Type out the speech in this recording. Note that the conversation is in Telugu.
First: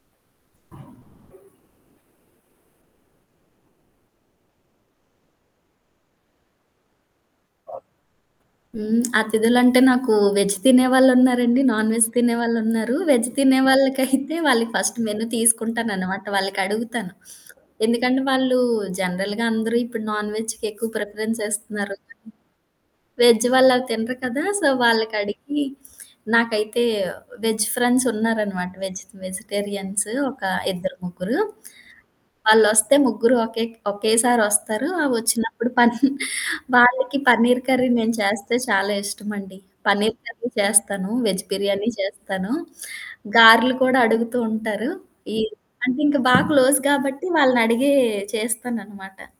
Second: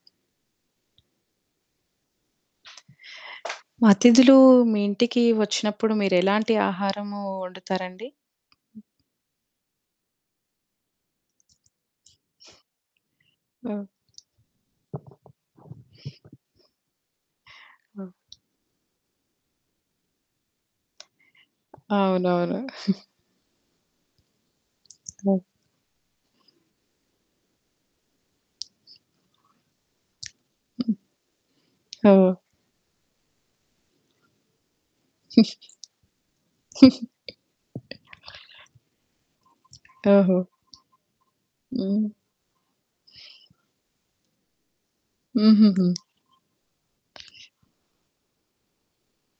అతిథులు మీ ఇంటికి వచ్చినప్పుడు మీరెలాంటి ఆహారము వండుతారండి? హ్మ్. అతిథులంటే నాకు వెజ్ తినేవాళ్ళున్నారండి, నాన్ వెజ్ తినేవాళ్ళున్నారు. వెజ్ తినే హ్మ్. వాళ్ళకైతే వాళ్ళకి ఫస్ట్ మెను తీసుకుంటాననమాట. వాళ్ళకడుగుతాను. ఎందుకంటే ఓకే. వాళ్ళు జనరల్‌గా అందరూ ఇప్పుడు నాన్ వెజ్‌కెక్కువ ప్రిఫరెన్స్ ఇస్తున్నారు. అవునవును. వెజ్ వాళ్ళవి తినరు కదా! సో, ఓహ్! వాళ్ళకడిగి, నాకైతే వెజ్ ఫ్రెండ్సున్నారనమాట. వెజ్ వెజిటేరియన్స్ ఒక ఇద్దరు ముగ్గురు. హ్మ్. ఓహ్! వాళ్ళొస్తే ముగ్గురు ఒకేక్ ఒకేసారొస్తారు. ఆ వచ్చినప్పుడు పన్ వాళ్ళకి పన్నీరు కర్రీ నేను చేస్తే చాలా ఇష్టమండి. పన్నీరు ఓహో! కర్రీ చేస్తాను, వెజ్ బిర్యానీ హ్మ్. చేస్తాను. గారెలు కూడా అడుగుతూ ఉంటారు. ఈ హుహుహు. అంటే ఇంక బాగా క్లోజ్ కాబట్టి వాళ్ళనడిగే చేస్తాననమాట.